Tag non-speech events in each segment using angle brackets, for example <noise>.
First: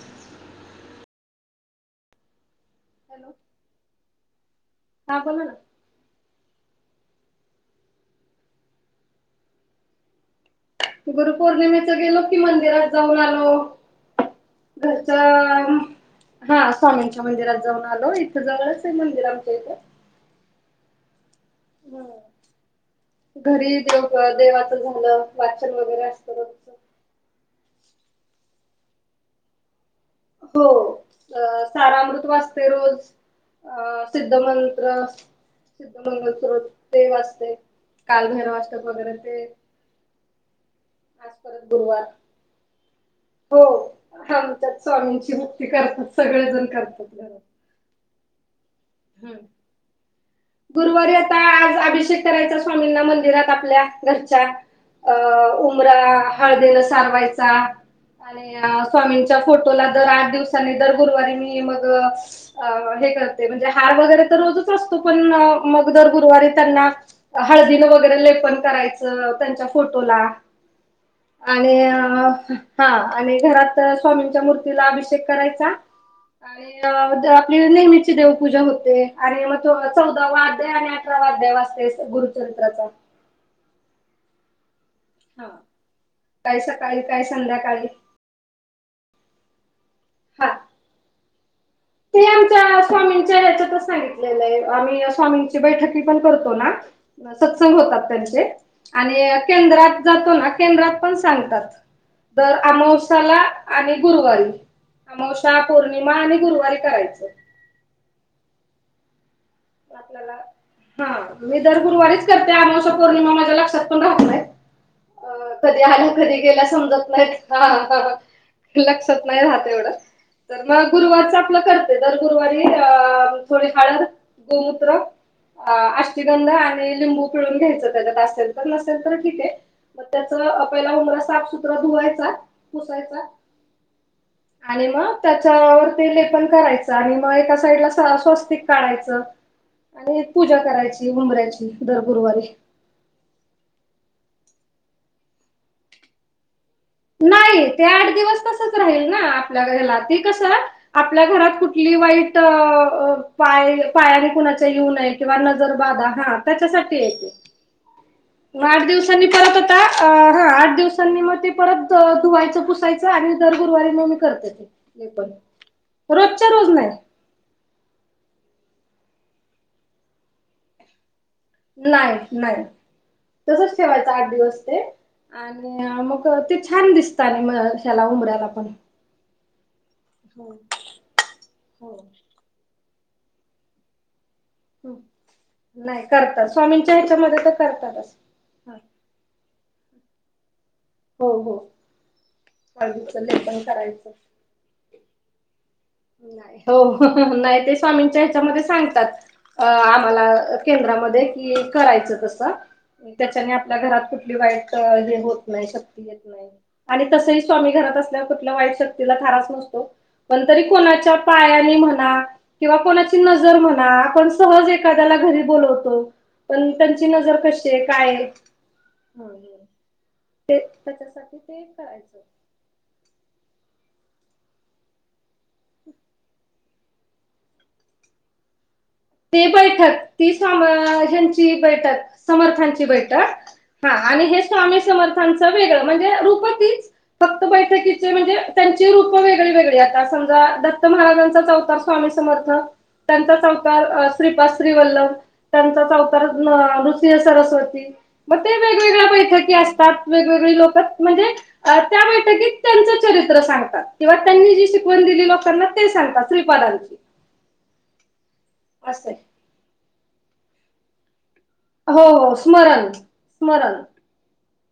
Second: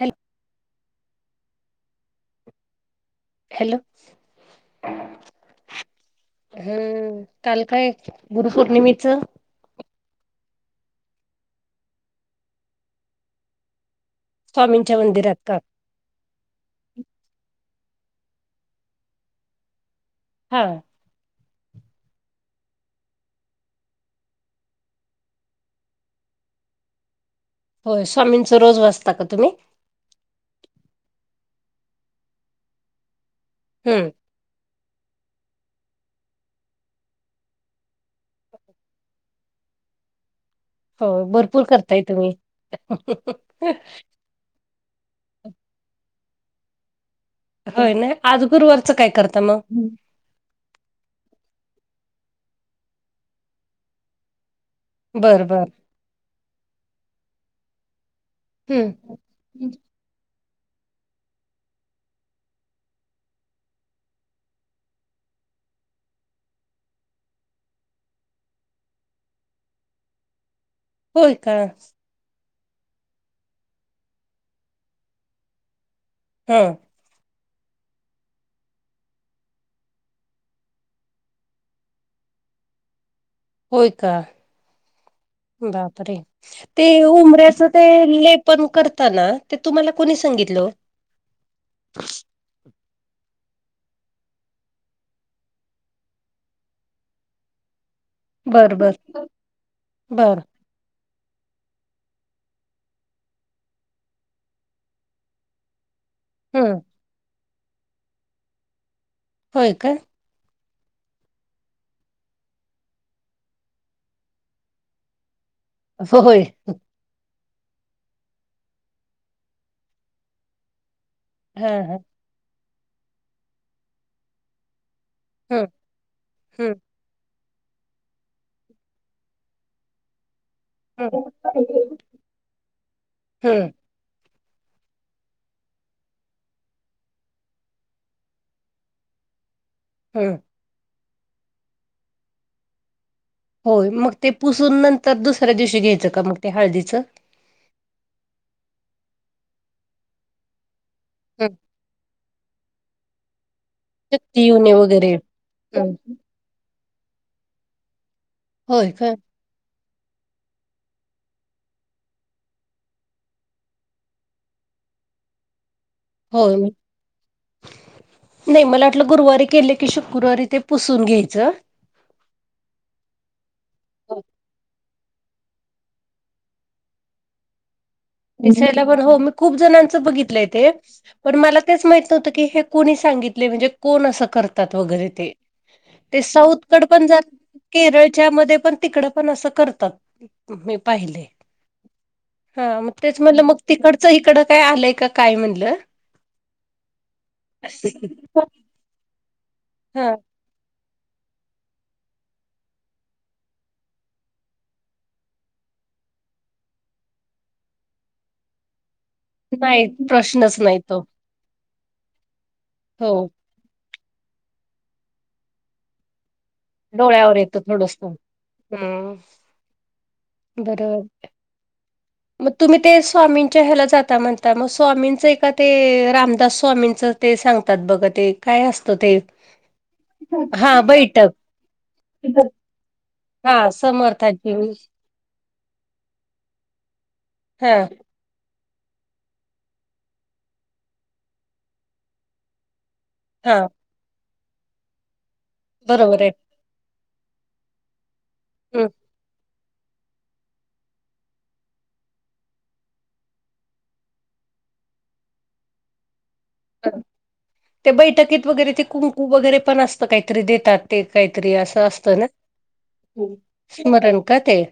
Hello. Hello. हा बोला ना हम्म, काल काय गुरुपौर्णिमेचं? गुरुपौर्णिमेचं गेलो कि, मंदिरात जाऊन आलो. स्वामींच्या मंदिरात का घरचं. हा स्वामींच्या मंदिरात जाऊन आलो. इथं जवळच मंदिर आमच्या इथं. हा. होय. घरी देवाचं झालं, वाचन वगैरे असतं रोजच. होय, स्वामीचं रोज वाजता का तुम्ही? हो, साराअमृत वाचते रोज, अ हम्म सिद्ध मंत्र सिद्ध मंगल रोज ते वाजते, कालभैरव वाचते वगैरे ते. हो, आज भरपूर परत करतायं गुरुवार तुम्ही. हो आमच्यात स्वामींची भक्ती करतात. सगळेजण करतात घरात. होय नाही, आज गुरुवारचं काय हम्म करत मग? गुरुवारी आता, आज अभिषेक करायचा स्वामींना मंदिरात आपल्या घरच्या. अ बर बर उमरा हळदीला सारवायचा, आणि हम्म स्वामींच्या फोटोला दर आठ दिवसानी, दर गुरुवारी मी मग अ हे करते, म्हणजे हार वगैरे तर रोजच असतो पण मग दर गुरुवारी त्यांना हळदीनं वगैरे लेपन करायचं, त्यांच्या फोटोला, होय का आणि हा, आणि घरात स्वामींच्या मूर्तीला अभिषेक करायचा हा आणि आपली नेहमीची देवपूजा होते, आणि म चौदावा अध्याय आणि अठरावा अध्याय वाचते गुरुचरीत्राचा. होय का? हा. बापरे काय ते सकाळी काय उमऱ्याच ते संध्याकाळी लेपन करताना ते तुम्हाला कूणी हा सांगितलं ओ? ते आमच्या स्वामींच्या येच्याताच सांगितलेलंय आम्ही स्वामींची बैठकी पण करतो ना सत्संग होतात त्यांचे, बर बर आणि केंद्रात जातो बर ना केंद्रात पण सांगतात. दर अमावसा्याला आणि गुरुवारी अमावसा पौर्णिमा आणि हम्म गुरुवारी करायचं. होय काय? ह मी दर गुरुवारीच करते अमावस्या पौर्णिमा माझ्या लक्षात पण राहत नाहीत. अ कधी आल्या कधी होय गेल्या समजत नाहीत. हा ह लक्षात नाही राहत एवढं तर मग गुरुवारच आपलं हा हा करते दर गुरुवारी अ थोडी हळद, गोमूत्र हम्म अ अष्टीगंध हम्म आणि लिंबू घ्यायच त्याच्यात असेल तर नसेल तर ठीक ये मग त्याच पहीला उमरा हम्म साफ सुतरा धुवायचा, पुसायचा <inaudible> आणि मग त्याच्यावर ते लेपन करायचं आणि मग एका साईडला स्वस्तिक काढायचं. आणि हम्म पूजा करायची उमबऱ्याची दर गुरुवारी. होय मग ते पुसून नंतर दुसऱ्या दिवशी घ्यायचं का मग ते हळदीचं? नाही ते आठ दिवस तसच राहील ना आपल्या हेला ते कसं आपल्या घरात हम. कुठली वाईट पाय पायाने शक्ती कुणाच्या येऊने येऊ वगैरे नये किंवा नजर बाधा हम्म. हा त्याच्यासाठी ये ते आठ होय का दिवसांनी परत हा आठ दिवसांनी मग ते परत धुवायचं, पुसायचं आणि दर गुरवारी म मी करते ते पण. होय नाही मला वाटलं गुरुवारी केले की शुक्रवारी ते पुसून घ्यायचं नाही नाही तसच ठेवायच आठ दिवस ते आणि मग ते छान दिसतानी म ह्याला उंबऱ्याला दिसायला पण हो मी खूप जणांच बघितलंय हो ते पण मला तेच माहित नव्हत की हे कोणी सांगितले म्हणजे कोण असं कर? तात हो वगैरे नाही ते करतात साऊथ स्वामींच्या कड जात ह्याच्यामध्ये तर करतातच. केरळच्या मध्ये पण तिकड पण अस करतात मी पाहिलंय हो हो. हा म हळदीच म्हनलं मग लेपन तिकडचं करायचं. इकडं काय आलंय काय म्हणलं हो नाही ते स्वामींच्या ह्याच्यामध्ये सांगतात अ हा आम्हाला केंद्रामध्ये कि करायचं तसं. त्याच्याने आपल्या घरात कुठली वाईट हे होत नाही शक्ती येत आणि तसही स्वामी घरात असल्यावर कुठल्या वाईट शक्तीला थाराच नाही नसतो. पण प्रश्नच तरी नाही तो. कोणाच्या पायांनी म्हणा किंवा हो कोणाची नजर म्हणा आपण, सहज एखाद्याला घरी बोलवतो. पण त्यांची डोळ्यावर नजर येतं कशी आहे थोडसं. काय? हम्म. ते बरोबर. त्याच्यासाठी ते करायचं मग तुम्ही ते स्वामींच्या ह्याला जाता म्हणता मग स्वामींचं ए का ते रामदास स्वामींचं. ते सांगतात बघ ते काय असतं ते. ते बैठक ती हा बैठक समा्यांची बैठक समर्थांची बैठक. हा आणि हे स्वामी समर्थांचं वेगळ म्हणजे रूप तिच फक्त. हा.... बैठकीचे म्हणजे त्यांची रूप वेगळी वेगळी आता समजा दत्त महाराजांचा चवकार स्वामी समर्थ. त्यांचा हा चवकार श्रीपाद श्री वल्लम त्यांचा बरोबर चवकार. आहे. सरस्वती मग ते हम्म. वेगवेगळ्या बैठकी असतात वेगवेगळी लोक म्हणजे. त्या बैठकीत त्यांचं चरित्र सांगतात किंवा त्यांनी जी शिकवण दिली लोकांना ते सांगतात श्रीपादाच. ते बैठकीत वगैरे ते असं आहे. कुंकू वगैरे पण असत काहीतरी देतात ते काहीतरी अस. हो असत ना हो स्मरण स्मरण स्मरण का ते.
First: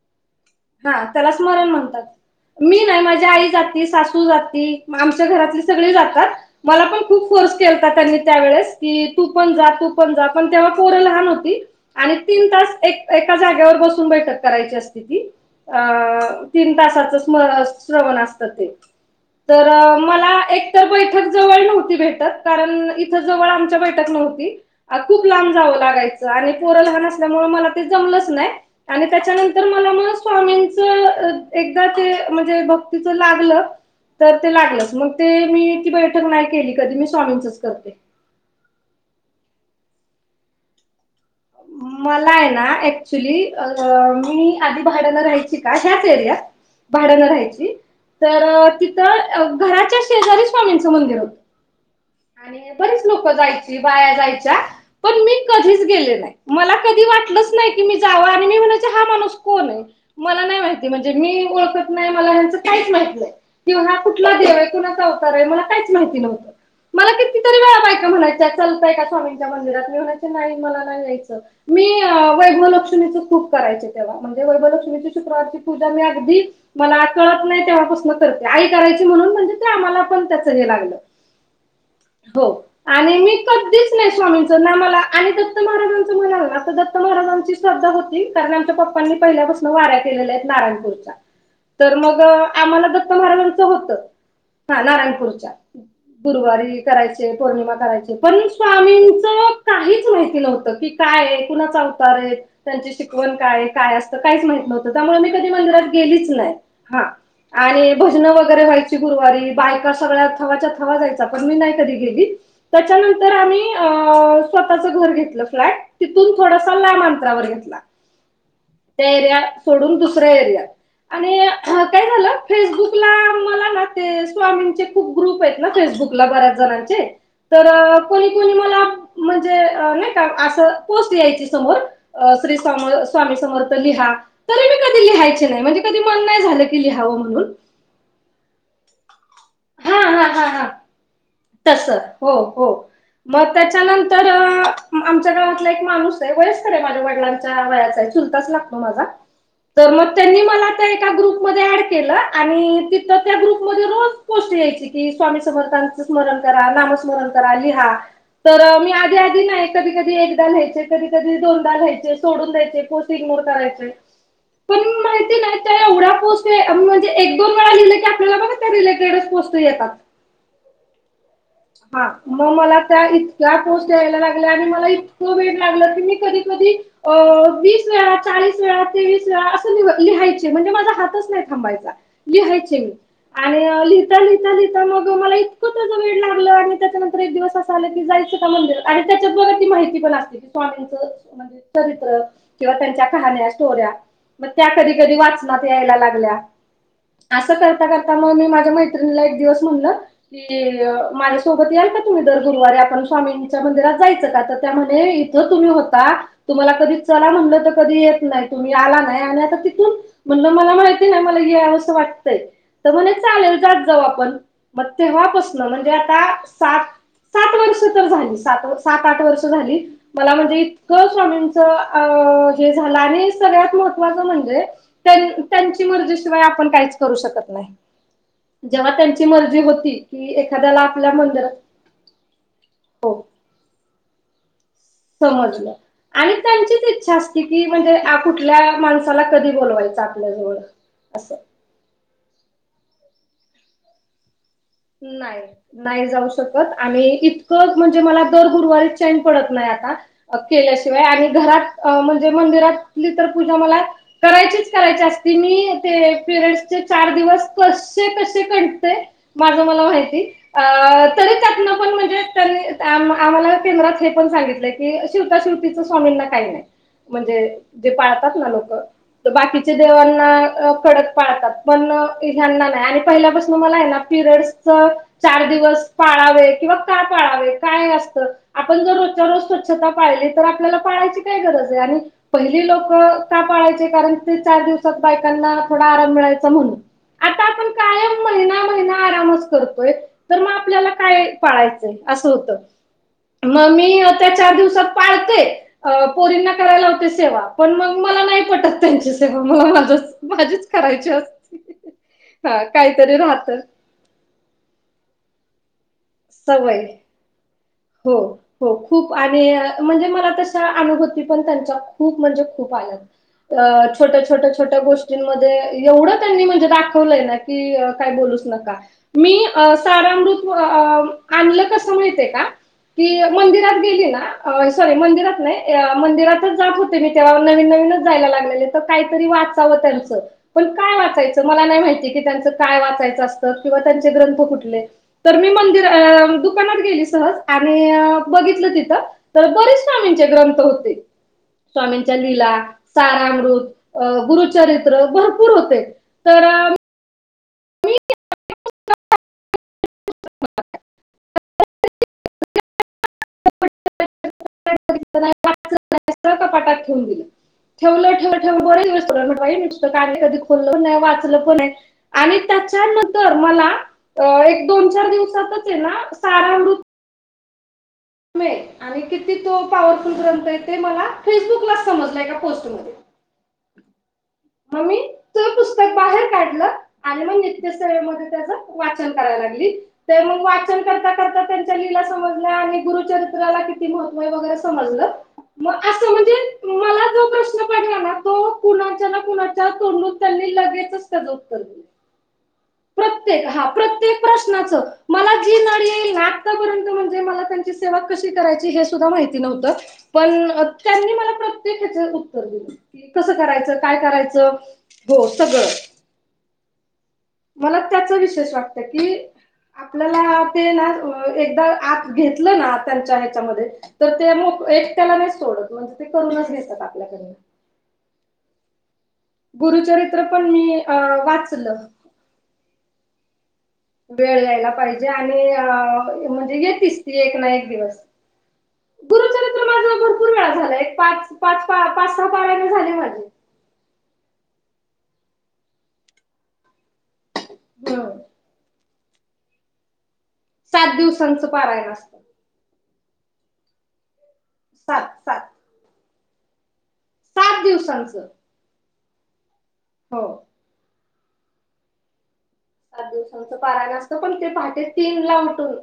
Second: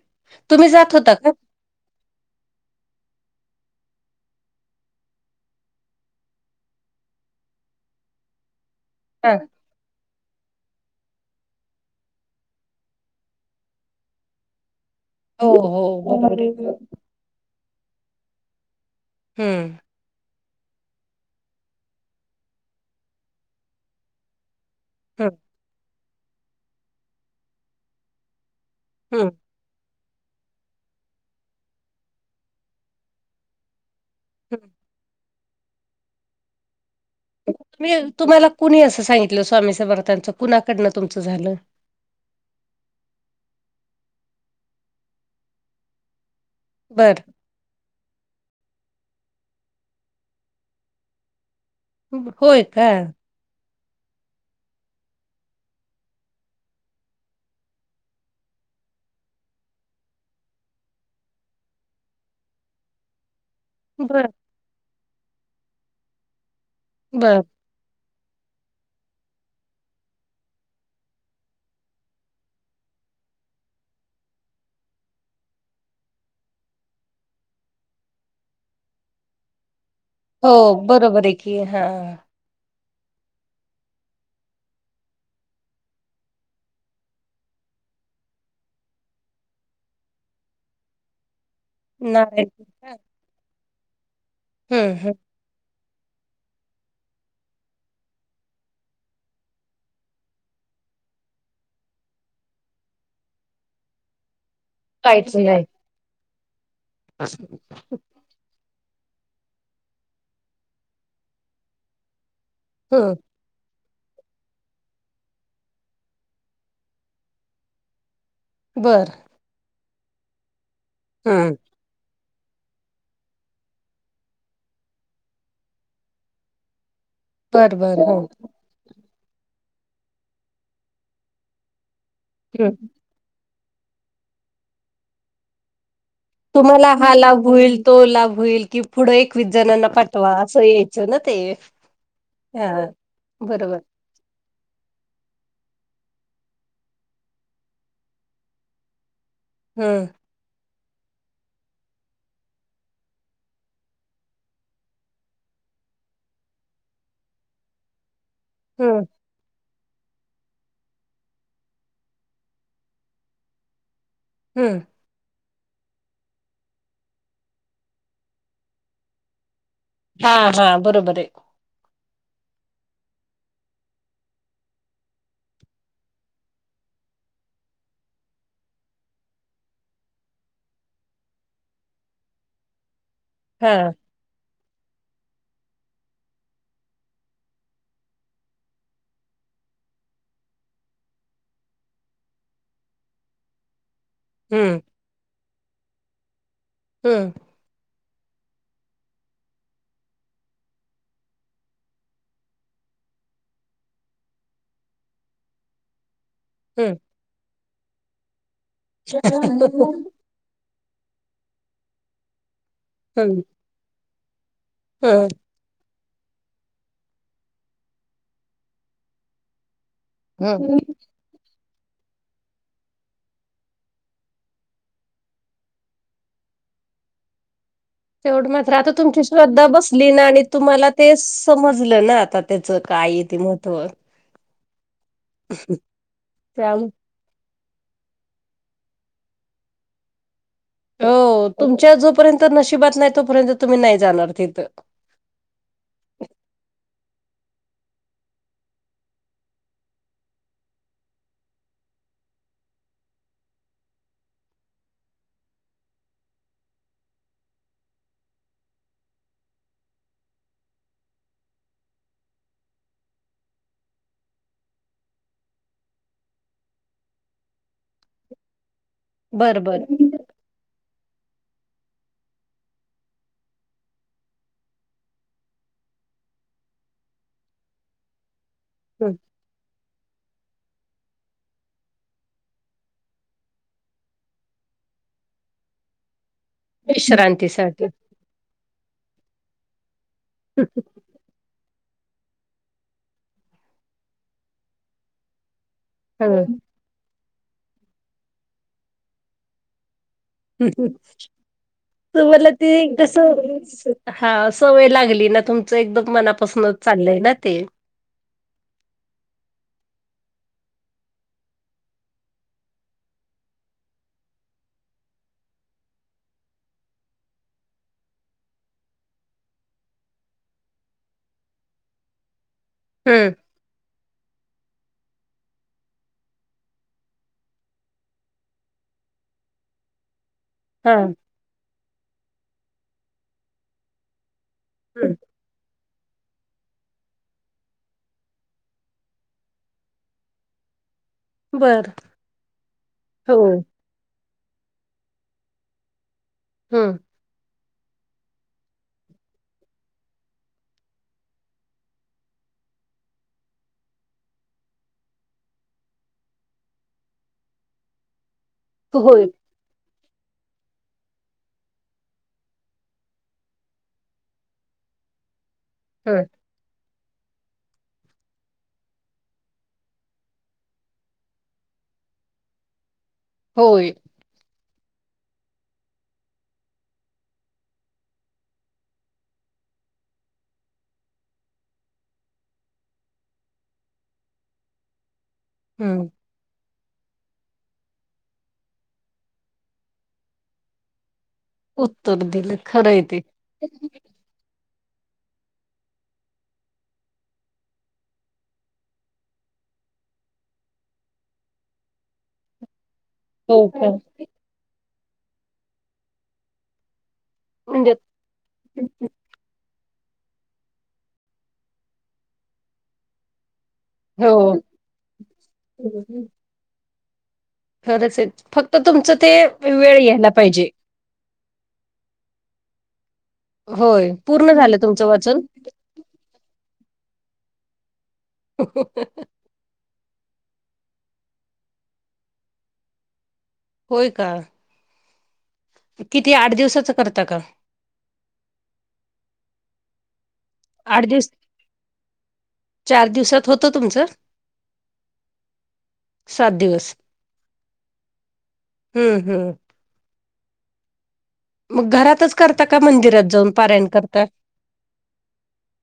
तुम्ही हा जात होता त्याला का? स्मरण म्हणतात. मी नाही माझी आई जाते सासू जाते आमच्या घरातले सगळे जातात. मला पण खूप फोर्स केलता त्यांनी त्यावेळेस की तू हा पण जा तू. पण जा पण तेव्हा पोरं लहान होती. आणि तीन तास एक एका जागेवर बसून बैठक करायची असते ती. हो अ हो तीन बरोबर. तासाच स्मरण. जवळ असत ते तर हम्म. मला एक. तर बैठक जवळ नव्हती भेटत कारण इथ जवळ आमच्या बैठक नव्हती. खूप हम्म लांब जावं लागायचं आणि पोरं लहान असल्यामुळे मला ते जमलंच नाही आणि हम्म. त्याच्यानंतर. स्वामींच एकदा ते म्हणजे भक्तीच लागलं तर ते लागलंच मग. ते मी ती बैठक नाही केली कधी मी स्वामींचच तुम्ही करते. तुम्हाला कुणी असं सांगितलं स्वामी समर्थनच कुणाकडनं तुमचं झालं. मला आहे ना ऍक्च्युली मी आधी भाड्यान राहायची का ह्याच एरियात. बर भाड्यानं राहायची तर, तिथ घराच्या शेजारी स्वामींचं मंदिर होत. होय आणि का बरीच लोक जायची बाया जायच्या. पण मी कधीच गेले नाही मला, कधी वाटलंच नाही की मी जाव आणि मी म्हणायचे हा माणूस कोण आहे. मला नाही माहिती म्हणजे मी ओळखत नाही मला ह्याचं काहीच माहित नाही. तो हा बर कुठला देव आहे कुणाचा अवतार आहे मला काहीच माहिती नव्हतं. मला बर कितीतरी वेळा बायका म्हणायच्या चालताय का स्वामींच्या मंदिरात मी म्हणायचे नाही मला नाही यायचं. मी वैभलक्ष्मीच खूप करायचे तेव्हा म्हणजे वैभलक्ष्मीची शुक्रवारची पूजा मी अगदी. मला कळत नाही तेव्हापासून करते आई करायची म्हणून म्हणजे ते आम्हाला पण. हो त्याचं हे लागलं बरोबर आहे की हा... हो... आणि मी कधीच नाही स्वामीचं ना मला आणि दत्त महाराजांचं म्हणालं आता दत्त महाराजांची. श्रद्धा होती कारण आमच्या पप्पांनी पहिल्यापासून वाऱ्या केलेल्या आहेत नारायणपूर. <inaudible> तर मग नारायण आम्हाला दत्त महाराजांच होत. हा हम्म हम्म नारायणपूरच्या. गुरुवारी करायचे पौर्णिमा करायचे, पण स्वामींच काहीच माहिती नव्हतं की. काय हाय कुणाचा अवतार आहे. त्यांची शिकवण काय काय असतं काहीच माहित नव्हत. त्यामुळे मी काहीच कधी नाही मंदिरात गेलीच नाही हा आणि भजन वगैरे व्हायची. ती गुरवारी बायका सगळ्या थवा थवा च्या जायच्या पण मी नाही कधी गेली. हम्म त्याच्यानंतर आम्ही, अ स्वतःच घर घेतलं फ्लॅट तिथून थोडसा लांब अंतरा वर घेतला. ते बर एरिया सोडून दुसऱ्या एरिया आणि हम्म - काय झालं. फेसबुक ला मला ना ते स्वामीं चे खूप ग्रुप आहेत ना, फेसबुक ला बऱ्याच जणांचे. तर बर बर हो कोणी कोणी मला म्हणजे अ नाही का असं पोस्ट यायचे समोर अ श्री हम्म स्वामी समर्थ लिहा तरी मी कधी लिहायचे नाही म्हणजे कधी मन नाही झालं की तुम्हाला हा लिहावं लाभ म्हणून होईल तो लाभ होईल की पुढं एक वीस जणांना हा हा पाठवा हा असं हा यायचं ना ते तस हो हो हा. मग त्याच्या न <unintelligible> आमच्या घरातलच एक माणूस हाय वयस्कर आहे माझ्या वडलांच्या वयाचा आहे चुलताच लागतो मला तर हम्म मग त्यांनी मला त्या एका ग्रुपमध्ये ॲड केलं आणि तिथं त्या ग्रुपमध्ये रोज गोष्ट यायची की स्वामी समर्थाचं स्मरण करा नाम स्मरण करा लिहा तर मी हम्म आधी कधी नाही कधी कधी एकदा लिहायचेकधी कधी दोनदा लिहायचे सोडून द्यायचे पोस्ट इग्नोर करायचे. <unintelligible> पण माहिती नाही त्या एवढया पोस्ट म्हणजे एक दोन वेळा लिहिले की आपल्याला बघा त्या रिले तरच पोस्ट येतात. हा हा बरोबर आहे. हा मग मला त्या इतक्या पोस्ट यायला लागल्या आणि मला इतक वेड लागलं की मी कधी कधी अ वीस वेळा, चाळीस वेळा, तेवीस वेळा असं लिह- लिहायचे म्हणजे माझा हातच नाही थांबायचा. लिहायचे मी आणि हा लिहिता लिहिता लिहिता मग मला इतक त्याज वेड लागला आणि त्याच्यानंतर एक दिवस असं आल की जायच मंदिर आणि त्याच्या बघा की माहिती पण अस स्वामीच चरित्र किंवा त्यांच्या कहाण्या स्टोऱ्या मग त्या हम्म कधी कधी वाचनात यायला लागल्या. हम असं करता करता मग मी माझ्या मैत्रिणीला एक दिवस म्हणलं की माझ्या सोबत यायल का तुम्ही दर गुरुवारी आपण स्वामीं च्या मंदिरात जायचं का तर त्या म्हणाल्या <unintelligible> तर तुम्ही होता तुम्हाला कधी हम्म चला म्हणलं तर कधी येत नाही तुम्ही आला नाही आणि आता तिथून म्हणल मला माहिती नाही मला यावेस वाटतंय तर म्हणे हम्म. जातं जाऊ आपण मग हम्म तेव्हा पासून म्हणजे आता सात सात वर्ष तर झाली, सात सात आठ वर्ष झाली. मला म्हणजे हम्म. इतकं स्वामीं च अ जे झालं आणि सगळ्यात महत्वाचं म्हणजे त्या त्यांची मर्जी शिवाय आपण काहीच करू शकत नाही. तेवढ मात्र आता जेव्हा तुमची त्यांची मर्जी श्रद्धा होती बसली ना की आणि एखाद्याला तुम्हाला आपल्या ते मंदिरात समज समजला ना आता त्याच काय हो आहे ते महत्व. समजल आणि त्या त्याचींच इच्छा कीती म्हणजे आ कुठल्या माणसाला कधी बोलवायचं आपल्या जवळ असं हो तुमच्या जो पर्यत नशिबात नाही तो पर्यत तुम्ही नाही जाणार तिथं. नाही नाही जाऊ शकत आणि इतकं म्हणजे मला दर गुरुवारी चैन पडत नाही आता. मग केल्याशिवाय आणि घरात अ म्हणजे मंदिरातली तर पूजा मला करायचीच करायचे असते मी ते पिरीयडस चे चार दिवस कसे कसे काढते. माझं मला माहिती. अ तरी त्यात न पण म्हणजे त्यांनी आम्हाला केंद्रात हे पण सांगितलंय. कि शिवता शिवती च स्वामीं ना काही नाही म्हणजे जे पाळतात ना लोकं. त बर बाकीच्या बर देवांना कडक पाळतात लागतं पण ह्यांना नाही आणि पहिल्यापासून मला आहे ना पिरियड्स च चार दिवस पाळावे किंवा का पाळावे काय असत आपण जर <inaudible> हम्. <inaudible> जर स्वच्छता पाळली तर आपल्याला पाळायची काय गरज आहे आणि पहिली लोक का पाळायचे कारण ते चार दिवसात बायकांना थोडा आराम मिळायचा. <inaudible> पण आता आपण विश्रांतीसाठी कायम महिना, महिना आरामच करतोय तर मग आपल्याला काय पाळायचं असं होत. मग मी त्या चार दिवसात पाळते. अ पोरींना हं. करायला लावते सेवा पण मग मला नाही पटत त्यांची सेवा मला माझंच तूम्ही ते मला <inaudible> हा एकदा काहीतरी राहत सांगितलं तसं हा सवय लागली ना तुमचं एकदम मनापासूनच सवय चाललंय ना ते. हो. हो आणि मला तसा अनुभूती पण त्यांचा खूप म्हणजे खूप आलाय. अ छोट्या, छोट्या, छोट्या गोष्टींमध्ये एवढं त्यांनी म्हणजे दाखवलंय ना की काय बोलूच नका. मी सारामृत आणलं कसं माहित आहे का? ते हम्म मंदिरात गेली ना सॉरी मंदिरात नाही. मंदिरातच जात होते मी तेव्हा नवीन नवीनच जायला लागलेले काहीतरी वाचावं त्यांचं. पण हा काय वाचायचं मला नाही माहिती की त्यांचं काय वाचायचं असतं. किंवा त्यांचे ग्रंथ कुठे ले हं. तर मी मंदिर दुकानात गेली सहज आणि बघितलं तिथं तर बरेच स्वामींचे ग्रंथ होते. बर स्वामींच्या लीला, सारा हो अमृत. अ गुरुचरित्र भरपूर होते तर हम्म. <inaudible> <unintelligible> <inaudible> पाटात ठेवून दिलं ठेवलं ठेवलं बरे होय दिवसत का <inaudible> कधी खोललं नाही वाचलं पण आहे. आणि त्याच्यानंतर मला अ एक, दोन, चार दिवसातच आहे ना हं. सारामृत <inaudible> आणि किती तो पॉवरफुल ग्रंथ आहे‌. ते मला फेसबुकलाच समजला एका पोस्टमध्ये. होय. मम्मी <inaudible> पुस्तक बाहेर काढलं आणि मग नित्यसेवेमध्ये त्याच वाचन करावला लागली. तर मग वाचन करता, करता त्यांच्या लिला समजल्या आणि गुरुचरित्राला किती महत्त्व आहे, वगैरे समजलं. मग हम्म. असं म्हणजे मला जो प्रश्न पडला ना. तो कुणाच्या ना कुणाच्या तोंड त्यांनी लगेचच त्याच उत्तर दिल उत्तर दिलं खरंय ते प्रत्येक हा प्रत्येक प्रश्नाच मला जी नड येईल <inaudible> नि आतापर्यंत म्हणजे मला त्यांची सेवा कशी करायची हे सुद्धा माहित नव्हतं पण त्यांनी मला प्रत्येक हेच उत्तर दिलं‌. कसं हो करायचं, का काय करायचं हो सगळं. मला म्हणजे त्याच विशेष वाटत की आपल्याला ते ना एकदा आत घेतलं ना त्यांच्या ह्याच्यामध्ये तर ते हो एकट्याला नाही सोडत म्हणजे ते करूनच घेतात आपल्या कडन. खरंच आहे. फक्त तुमचं ते वेळ गुरुचरित्र यायला पण पाहिजे. मी अ वाचलं. होय वेळ पूर्ण यायला झालं पाहिजे तुमचं वाचन? आणि अ म्हणजे येतीस ती एक ना एक दिवस. <unintelligible> माझ भरपूर वेळा झाला एक पाच पाच पाच सहा पारायण झाली माझी होय का किती आठ दिवसाच करता का <unintelligible> सात आठ दिवस दिवसांच पारायण असत चार दिवसात होत तुमच सात, सात सात दिवस सात दिवसांच हम्म हम्म हो मग घरातच करता का सात मंदिरात जाऊन दिवसांचं पारायण असतं करता पण ते पहाटे तीन ला उठून